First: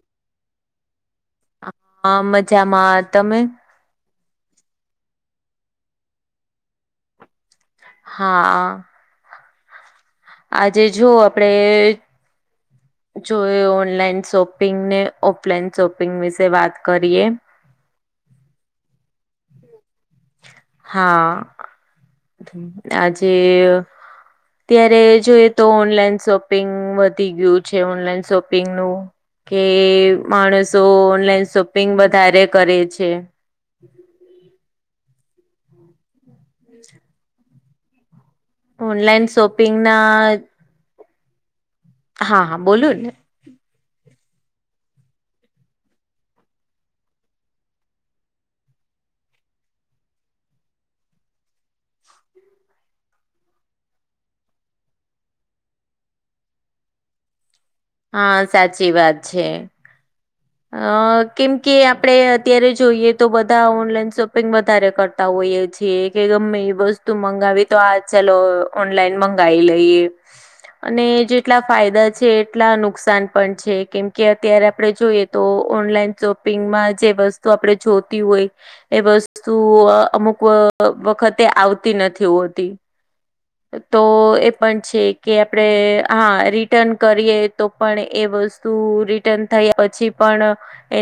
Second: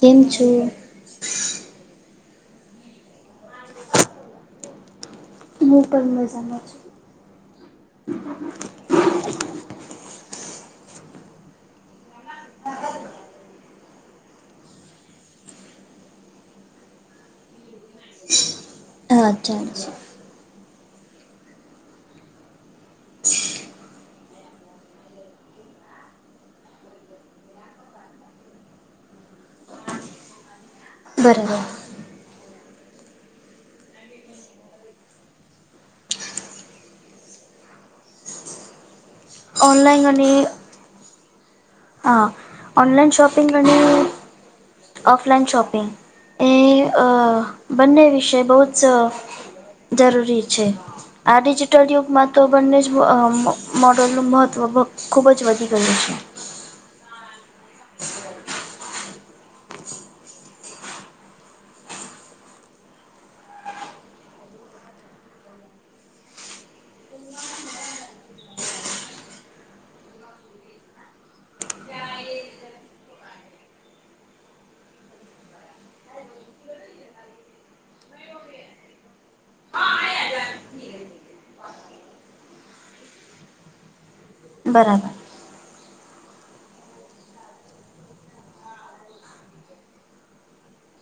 કેમ છું. હા મજામાં તમે, હું પણ મજામાં છું. હા આજે જો આપડે જો ઓનલાઈન શોપિંગ ને ઓફલાઈન શોપિંગ વિશે વાત કરીએ. હા ચાજ હા આજે ત્યારે જોઈએ તો ઓનલાઈન વધી ગયું છે શોપિંગનું કે માણસો ઓનલાઈન બરાબર. શોપિંગ વધારે કરે છે. ઓનલાઈન ઓનલાઈન શોપિંગના અને હા બોલું ને ઓનલાઇન શોપિંગ અને ઓફલાઈન શોપિંગ એ બંને વિશે બહુ જ જરૂરી છે. આ ડિજિટલ યુગમાં તો બંને જ મોડલનું મહત્ત્વ ખૂબ જ વધી ગયું છે. હા સાચી વાત છે અ કેમ કે આપડે અત્યારે જોઈએ તો બધા ઓનલાઈન શોપિંગ વધારે કર હોય એ છે કે ગમે એ વસ્તુ મંગાવી તો આ ચાલ ઓનલાઈન મંગાવી લઈએ અને જેટલા ફાયદા છે એટલા નુકસાન પણ છે કેમ કે અત્યારે આપડે જોઈએ. તો ઓનલાઈન શોપિંગમાં જે વસ્તુ આપડે જોતી હોય. એ વસ્તુ અમુક વખતે આવતી નથી હોતી તો એ પણ છે. બરાબર કે આપડે હા રિટર્ન કરીએ તો પણ એ વસ્તુ રી ટર્ન થયા પછી પણ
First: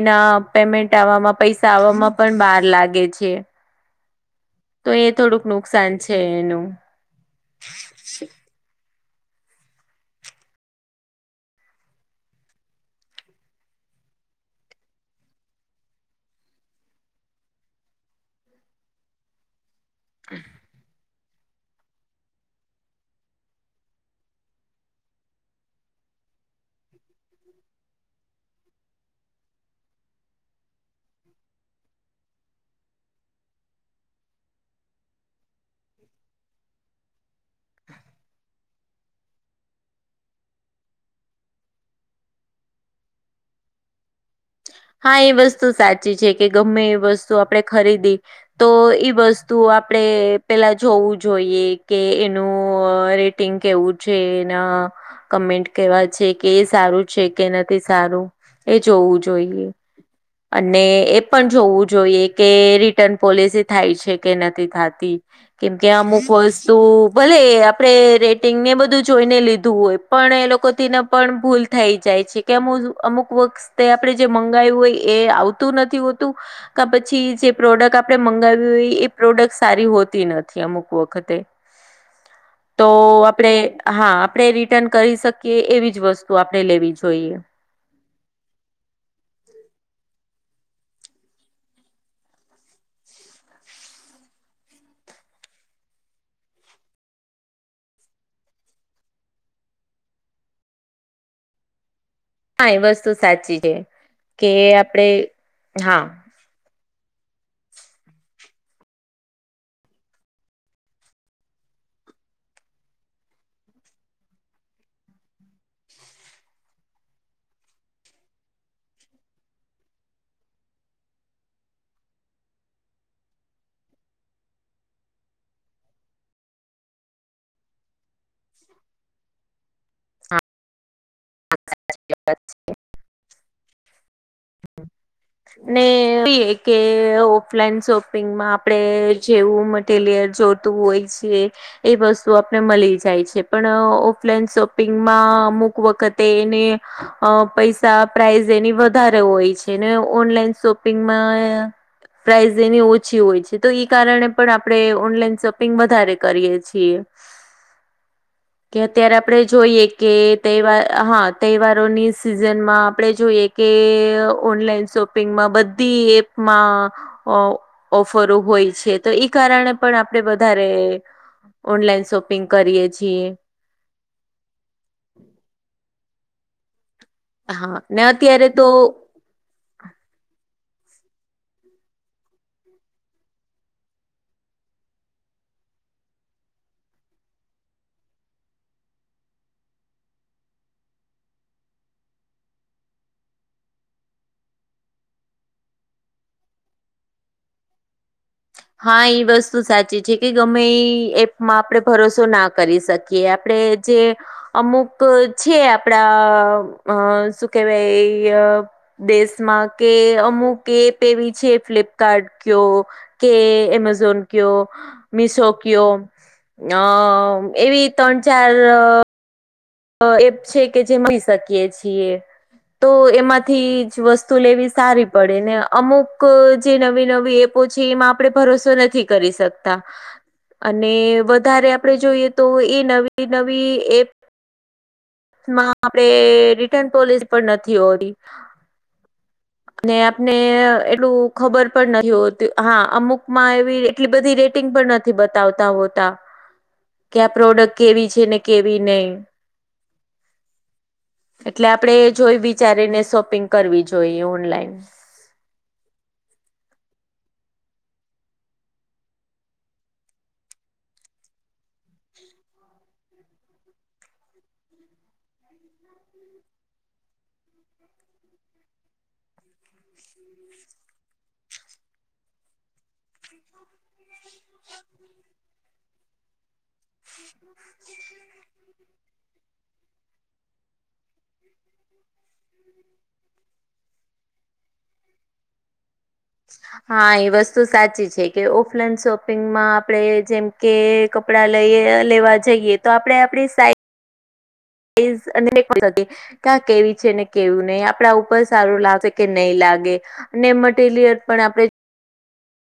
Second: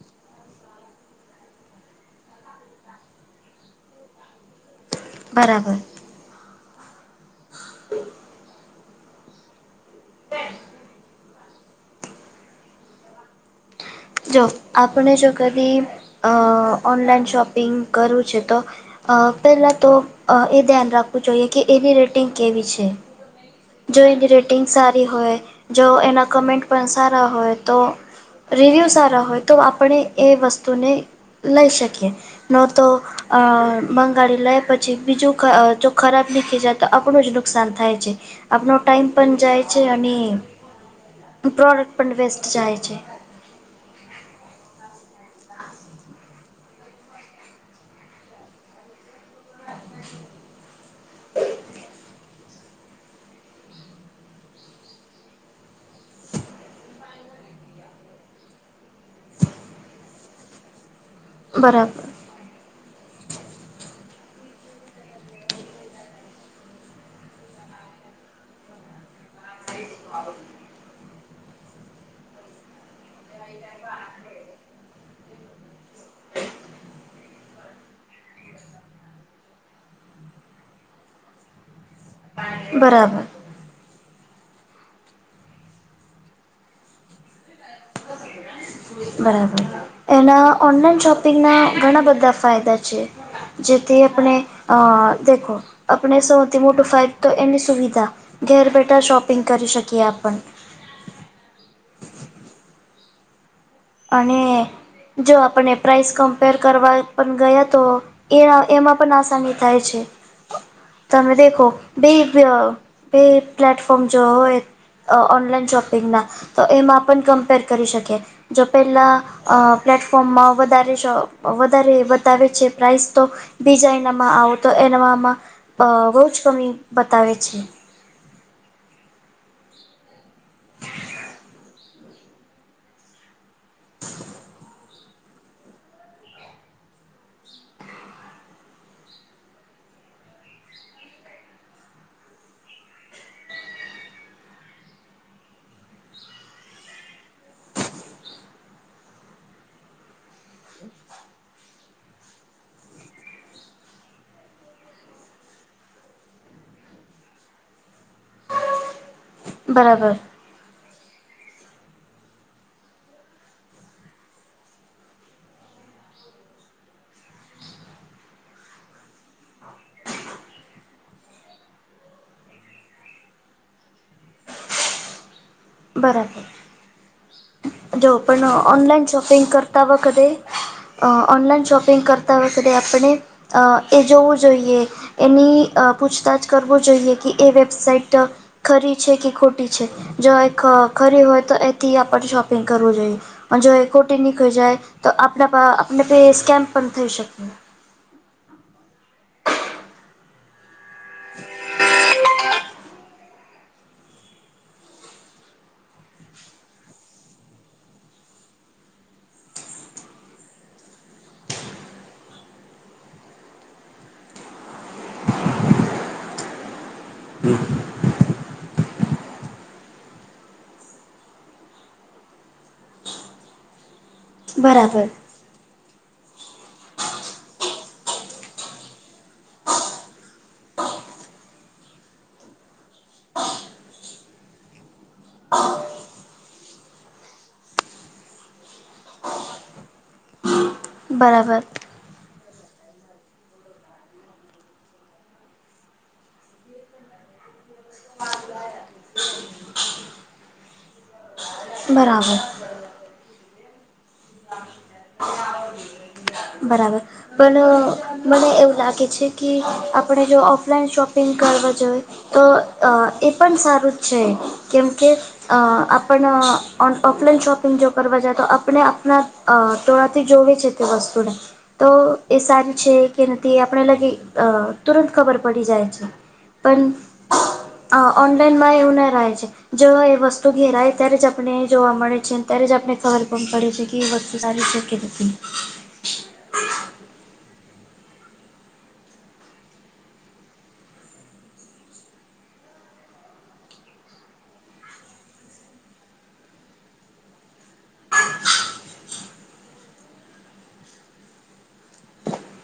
એના પેયમેન્ટ આવામાં પૈસા આવામાં પણ વાર લાગે છે તો એ થોડુંક બરાબર નુકસાન છે એનું જો આપણે જો કદી અ ઓનલાઈન શોપિંગ કરવું છેતો અ પેલા તો એ ધ્યાન રાખવું જોઈએ કે એની રેટિંગ કેવી છે જો એની રેટિંગ સારી હોય જો એના કમેન્ટ પણ સારા હોય તો રિવ્યૂ સારા હોય તો આપણે એ વસ્તુને લઈ શકીએ ન તો અ મંગાડી લે પછી બીજું જો ખરાબ નીકળી જાય તો આપણું જ નું નુકસાન થાય છે આપનું ટાઈમ પણ જાય છે અને પ્રોડક્ટ પણ વેસ્ટ જાય છે. હા એ વસ્તુ સાચી છે કે, ગમે એ વસ્તુ આપડે ખરીદી તો ઈ વસ્તુ આપડે પેલા જોઈએ કે એનું રી ટીંગ કેવું છે ન કમેન્ટ કેવા છે કે એ સારું છે કે નથી સારું એ જોવું જોઈએ અને એ પણ જોવું બરાબર જોઈએ કે રી ટન પોલિસી થાય છે કે નથી થાતી કેમકે અમુક વસ્તુ ભલે આપડે રેટિંગને બધું જોઈને લીધું હોય પણ એ લોકો થી ને પણ ભૂલ થઈ જાય છે કે અમુક વખતે પડે જે મંગાયવું હોય એ આવતું નથી હોતું કા પછી જે પ્રોડક્ટ આપડે મંગાવી હોય એ પ્રોડક્ટ સારી હોતી નથી અમુક વખતે [inaudible] તો બરાબર આપ પડે હા આપડે રિટર્ન કરી શકીએ એવી વસ્તુ આપડે લેવી જોઈએ. બરાબર એના ઓનલાઈન શોપિંગના ઘણા બધા ફાયદા છે. જેથી આપણે અ દેખો આપણે સૌથી મોટો ફાઈદો તો એની સુવિધા ઘેર બેઠા શોપિંગ કરી શકીએ આપણ હા એ વસ્તુ સાચી છે. અને કે આપડે જો આપણને હા પ્રાઇસ કમ પેર કરવા પણ ગયા તો એ એમાં પણ આસાની થાય છે. તમે દેખો બે બે પ્લેટફોર્મ જો હોય અ ઓનલાઈન શોપિંગના તો એમાં પણ કમ્પેર કરી શકીએ. જો પહેલાં અ પ્લેટફોર્મમાં વધારે વધારે બતાવે છે પ્રાઇસ તો બીજા એનામાં આવો તો એનામાં બહુ જ કમી બતાવે છે. [unintelligible] [inaudible] એ એ બી એ કે ઓફલાઈન શોપિંગમાં આપડે જેવું મટીલયર જોતું હોય છે એ વસ્તુ આપને મળી જાય છે પણ ઓફલાઈન શોપિંગમાં અમુક વખતે એને અ પૈસા પ્રાઇસ એની વધારે હોય છે ને ઓનલાઈન શોપિંગમાં પ્રાઇઝ એની ઓછી હોય છે તો કારણે પણ આપણે ઓનલાઈન શોપિંગ વધારે કરીએ છીએ. [inaudible] [inaudible] કે અત્યારે આપણેે જોઈએ બરાબર કે તહેવાર હા તહેવારોની સિઝનમાં આપણે જોઈએ કે ઓનલાઈન શોપિંગમાં બધી એપમાં અ ઓફરો હોય છે તો એ કારણે પણ આપણે વધારે ઓનલાઈન શોપિંગ કરીએ છીએ બરાબર હા ને જો અત્યારે પણ તો ઓનલાઈન શોપિંગ કરતા વખતે અ ઓનલાઈન શોપિંગ કરતા વખતે આપણે એ જોવું જોઈએ એની અ પૂછતાછ કરવો જોઈએ કે એ વેબસાઇટ ખરી છે કે ખોટી છે જો ખરી હોય તો એથી આપણે શોપિંગ કરવું જોઈએ. અન જોએ ખોટી નીકળી જાય તો આપ આપને પે સ્કેમ પણ થઈ શકે. હા એ વસ્તુ સાચી છે કે ગમે એ એપમાં આપણે ભરોસો ના કરી શકીએ કે આપડે જે અમુક છે આપડા અ શું કેવાય અ દેશમાં કે અમુક એપ એવી છે ફ્લિપકાર્ટ કયો કે એમેઝોન કયો, મિસો કયો અ એવી ત્રણ ચાર એપ છે કે જે મળી શકીએ છીએ તો એમાંથી જ વસ્તુ તુ લેવી બરાબર સારી પડે ને અમુક જે નવી નવી એપો છે એમાં આપડે ભરોસો નથી કરી શકતા અને વધારે આપડે જોઈએ તો એ નવી નવી એપ માં આપણેે રિટર્ન પોલિસી પણ નથી હોતી અને આપને એટલું બરાબર ખબર પણ નથી હા અમુક માં એવી એટલી બધી રેટિંગ પણ નથી બતાવતા હોતા કે આ પ્રોડક્ટ કેવી છે ને કેવી નહી [inaudible] એટલે આપણે એ બરાબર જોઈ વિચારીને શોપિંગ કરવી જોઈએ ઓનલાઈન. બરાબર. પણ મને એવું લાગે છે કે આપણે જો ઓફલાઈન શોપિંગ કરવા જોઈ તો એ પણ સારું જ છે કેમ કે આપના આપણે શોપિંગ જો કરવા જાય તો આપને આપના તો [unintelligible] જોવી છે તે વસ્તુને તો એ સારી છે કે નથી એ આપણાને તુરંત ખબર પડી જાય છે. પણ આ ઓનલાઈનમાં એવું ન રહે છે. જો એ વસ્તુ ઘેર આવે ત્યારે જ આપને જોવા મળે છે અને ત્યારે જ આપને ખબર પણ પડે છે. કે વસ્તુ સારી છે કે નથી. હા એ વસ્તુ સાચી છે કે ઓફલાઈન શોપિંગમાં આપણે જેમ કે કપડા લઈએ લેવા જઈએ તો આપણે આપણી સાઈ ઈઝ અને [unintelligible] કેવી છે ને કેવું નહી આપણા ઉપર સારું લાગસે કે નહી લાગે. અને મટીલ્યલ પણ આપણે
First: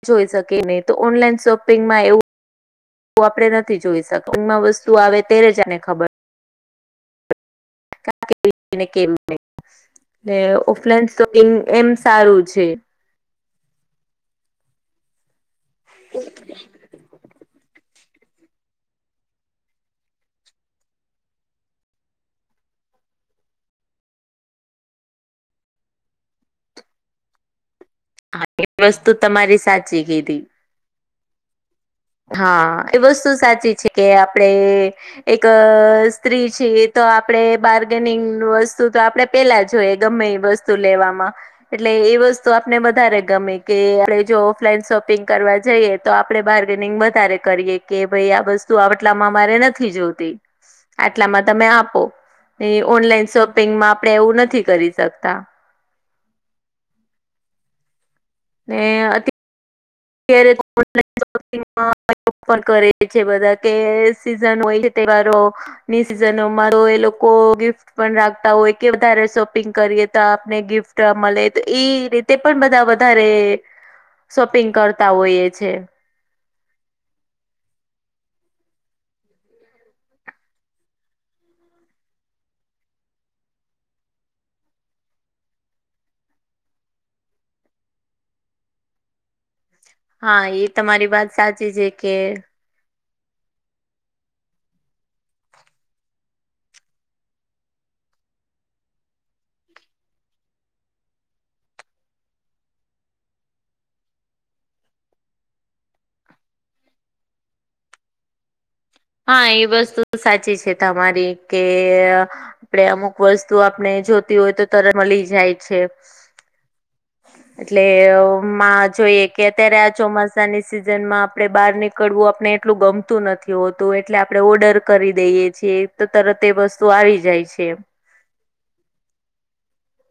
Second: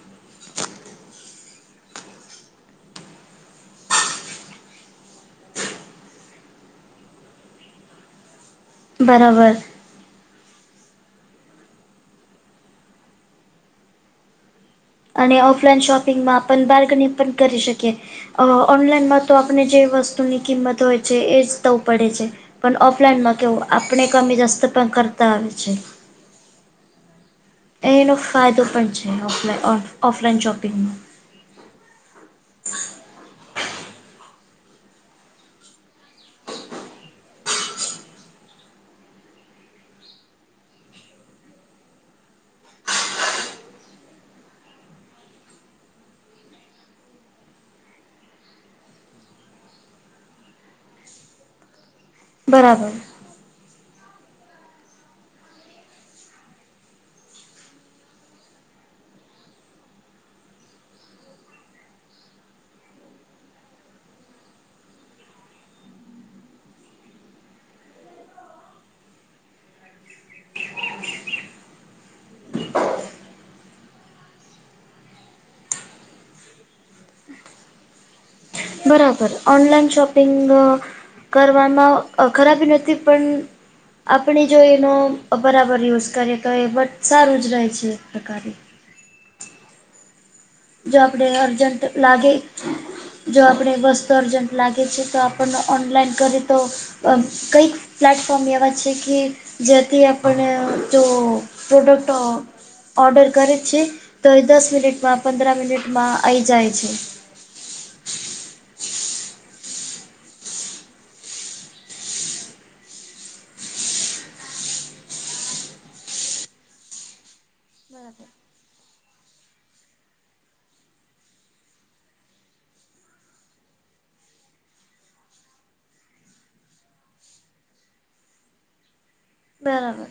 જોઈ શકે નહી તો ઑનલાઇન શોપિંગ માં એવું આપણે નથી જોઈ શકતા ઘરમાં વસ્તુ આવે ત્યારે જ એની ખબર પડે છે. બરાબર [unintelligible] ઓફલાઈન શોપિંગ એમ સારું છે. અને ઓફલાઈન શોપિંગમાં આપ બાર્ગનિંગ પણ કરી શકીએ. ઓનલાઈનમાં તો આપને જે વસ્તુની કિંમત હોય છે એ જ આપવું પડે છે. પણ ઓફલાઈનમાં કેવું આપને [unintelligible] પણ કરતા આવે છે. એ એનો હા, ફાયદો એ પણ વસ્તુ છે, તમારી સાચી કીધી ઓફલાઈન શોપિંગમાં હા, એ વસ્તુ સાચી છે કે આપણે એક સ્ત્રી છીએ તો આપણે બાર્ગેનિંગ વસ્તુ તો આપણે પહેલા જોએ ગમે એ વસ્તુ લેવામાં એટલે એ વસ્તુ આપણને વધારે ગમે કે આપણે જો ઓફલાઈન શોપિંગ કરવા જઈએ તો આપણે બહાર ભાવતાલ વધારે કરીએ કે ભાઈ આ વસ્તુ આટલામાં મારે નથી જોતી. આટલામાં તમે આપો એ બરાબર ઓનલાઈન શોપિંગમાં આપણે એવું નથી કરી શકતા. ને અતિ [unintelligible] ઓફર કરે છે બધા કે સીઝન હોય કે તહેવારો ની સિઝનો માં એ લોકો ગિફ પણ રાખતા હોય કે વધારે શોપિંગ કરીએ તો આપને ગિફ્ટ મળે તો એ રીત તે પણ બધા વધારે શોપિંગ કરતા હોઈએ છે. બરાબર ઓનલાઈન શોપિંગ કરવામાં ખરાબી નથી પણ આપણે જો એનો બરાબર યુઝ કરીએ તો એ સારું જ રહે છે. એક પ્રકારે હા એ જો તમારી આપણે વાત સાચી અર્જન્ટ છે કે લાગે જો આપણે વસ્તુ અર્જન્ટ લાગે છે તો આપણને ઓનલાઈન કરી તો અ કંઈક પ્લેટફોર્મ એવા છે કે જેથી અતિ આપણને જો પ્રોડક્ટો ઓર્ડર કરે છે તો એ દસ મિનિટમાં પંદર મિનિટમાં આવી જાય છે. હા, એ વસ્તુ સાચી છે, તમારી કે આપણે અમુક વસ્તુ આપણે જોતી હોય તો તરત મળી જાય છે. [inaudible] એટલે માં જોઈએ કે, અત્યારે આ ચોમાસાની સિઝન માં આપણે બહાર નિક- કડવું, આપને એટલું ગમતું નથી હોત- તો, એટલે આપણે ઓર્ડર કરી દઈએ છીએ, તો તરત એ વસ્તુ આવી જાય છે. બરાબર.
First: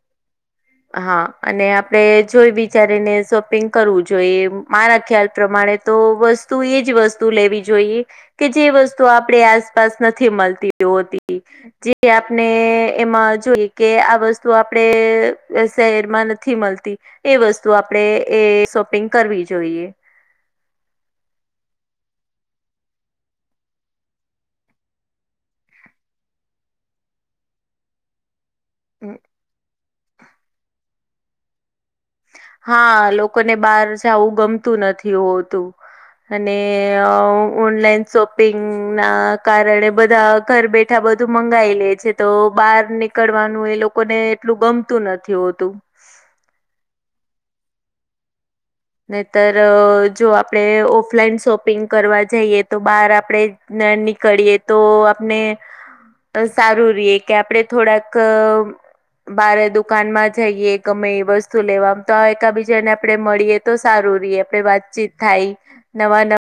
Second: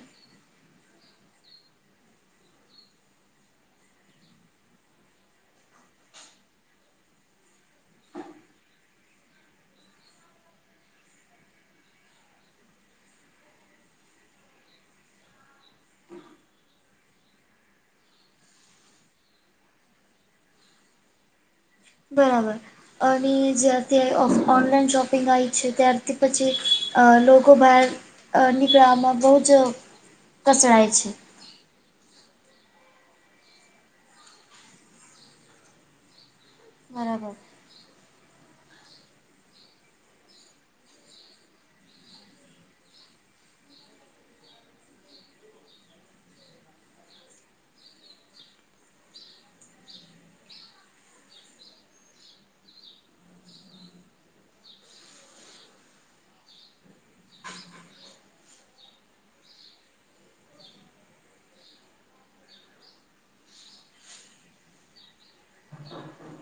હા, અને આપડે જોઈ બિચારીને શોપિંગ કરવું જોઈએ, મારા ખ્યાલ પ્રમાણે- તો, વસ્તુ એ જ વસ્તુ લેવી જોઈએ- કે, જે વસ્તુ આપણે આસપાસ નથી મળતી હોતી. જેઆપણે એમાં જોઈ કે, આ વસ્તુ આપડે જે શહેરમાં નથી મળતી, એ વસ્તુ આપણે એ શોપિંગ કરવી જોઈએ. બરાબર, અને જ્યારથી ઓનલાઈન શોપિંગ આવી છે, ત્યારથી પછી- અ લોકો, બહાર નિકલમાં બહુ જ કસરાય છે. હા, લોકોને બહાર જાવું ગમતું નથી હોતું, અને- બરાબર ઓનલાઈન શોપિંગ ના કારણે, બધા ઘર બેઠા બધું મંગાઈ લે છે. તો, બહાર નીકળવાનું એ લોકોને, એટલું ગમતું નથી હોતું. નહીતર, જો આપડે ઓફલાઈન શોપિંગ કરવા જઈએ, તો બહાર આપડે- ને, નીકળીએ, તો આપણને- સારું રીએ કે, આપડે થોડાક- બારે દુકાનમાં જઈએ, ગમે એ વસ્તુ લેવામા તો, એકાબીજા ને આપડે મળીએ. તો, સારું રે, આપણે વાતચીત થાય, નવા નવા-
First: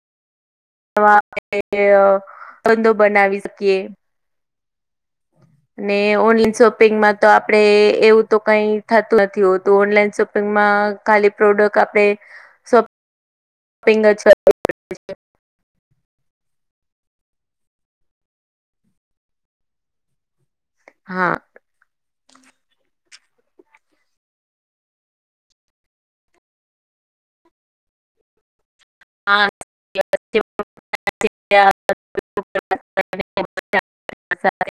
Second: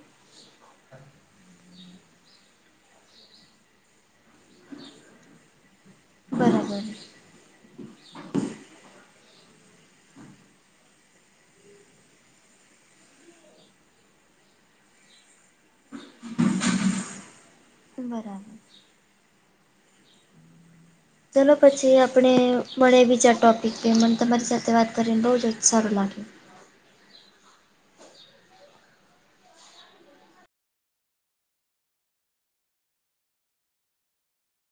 નવા [unintelligible] ધંધો બનાવી શકીએ! અને ઓનલાઈન બરાબર શોપિંગમાં તો આપ- તે, એવું તો કઈ થતું નથી હોતું. ઓનલાઈન શોપિંગમાં ખાલી પ્રોડક્ટ આપણેે- સો પિંગ જ કરવી પડે છે. બરાબર છે. હા. તો પછી, આપણે મળીએ બીજા ટોપિક પે, મને તમારી સાથે વાત કરીને બહુ જ સારું લાગ્યું. હા. [inaudible] [unintelligible] [inaudible] [inaudible]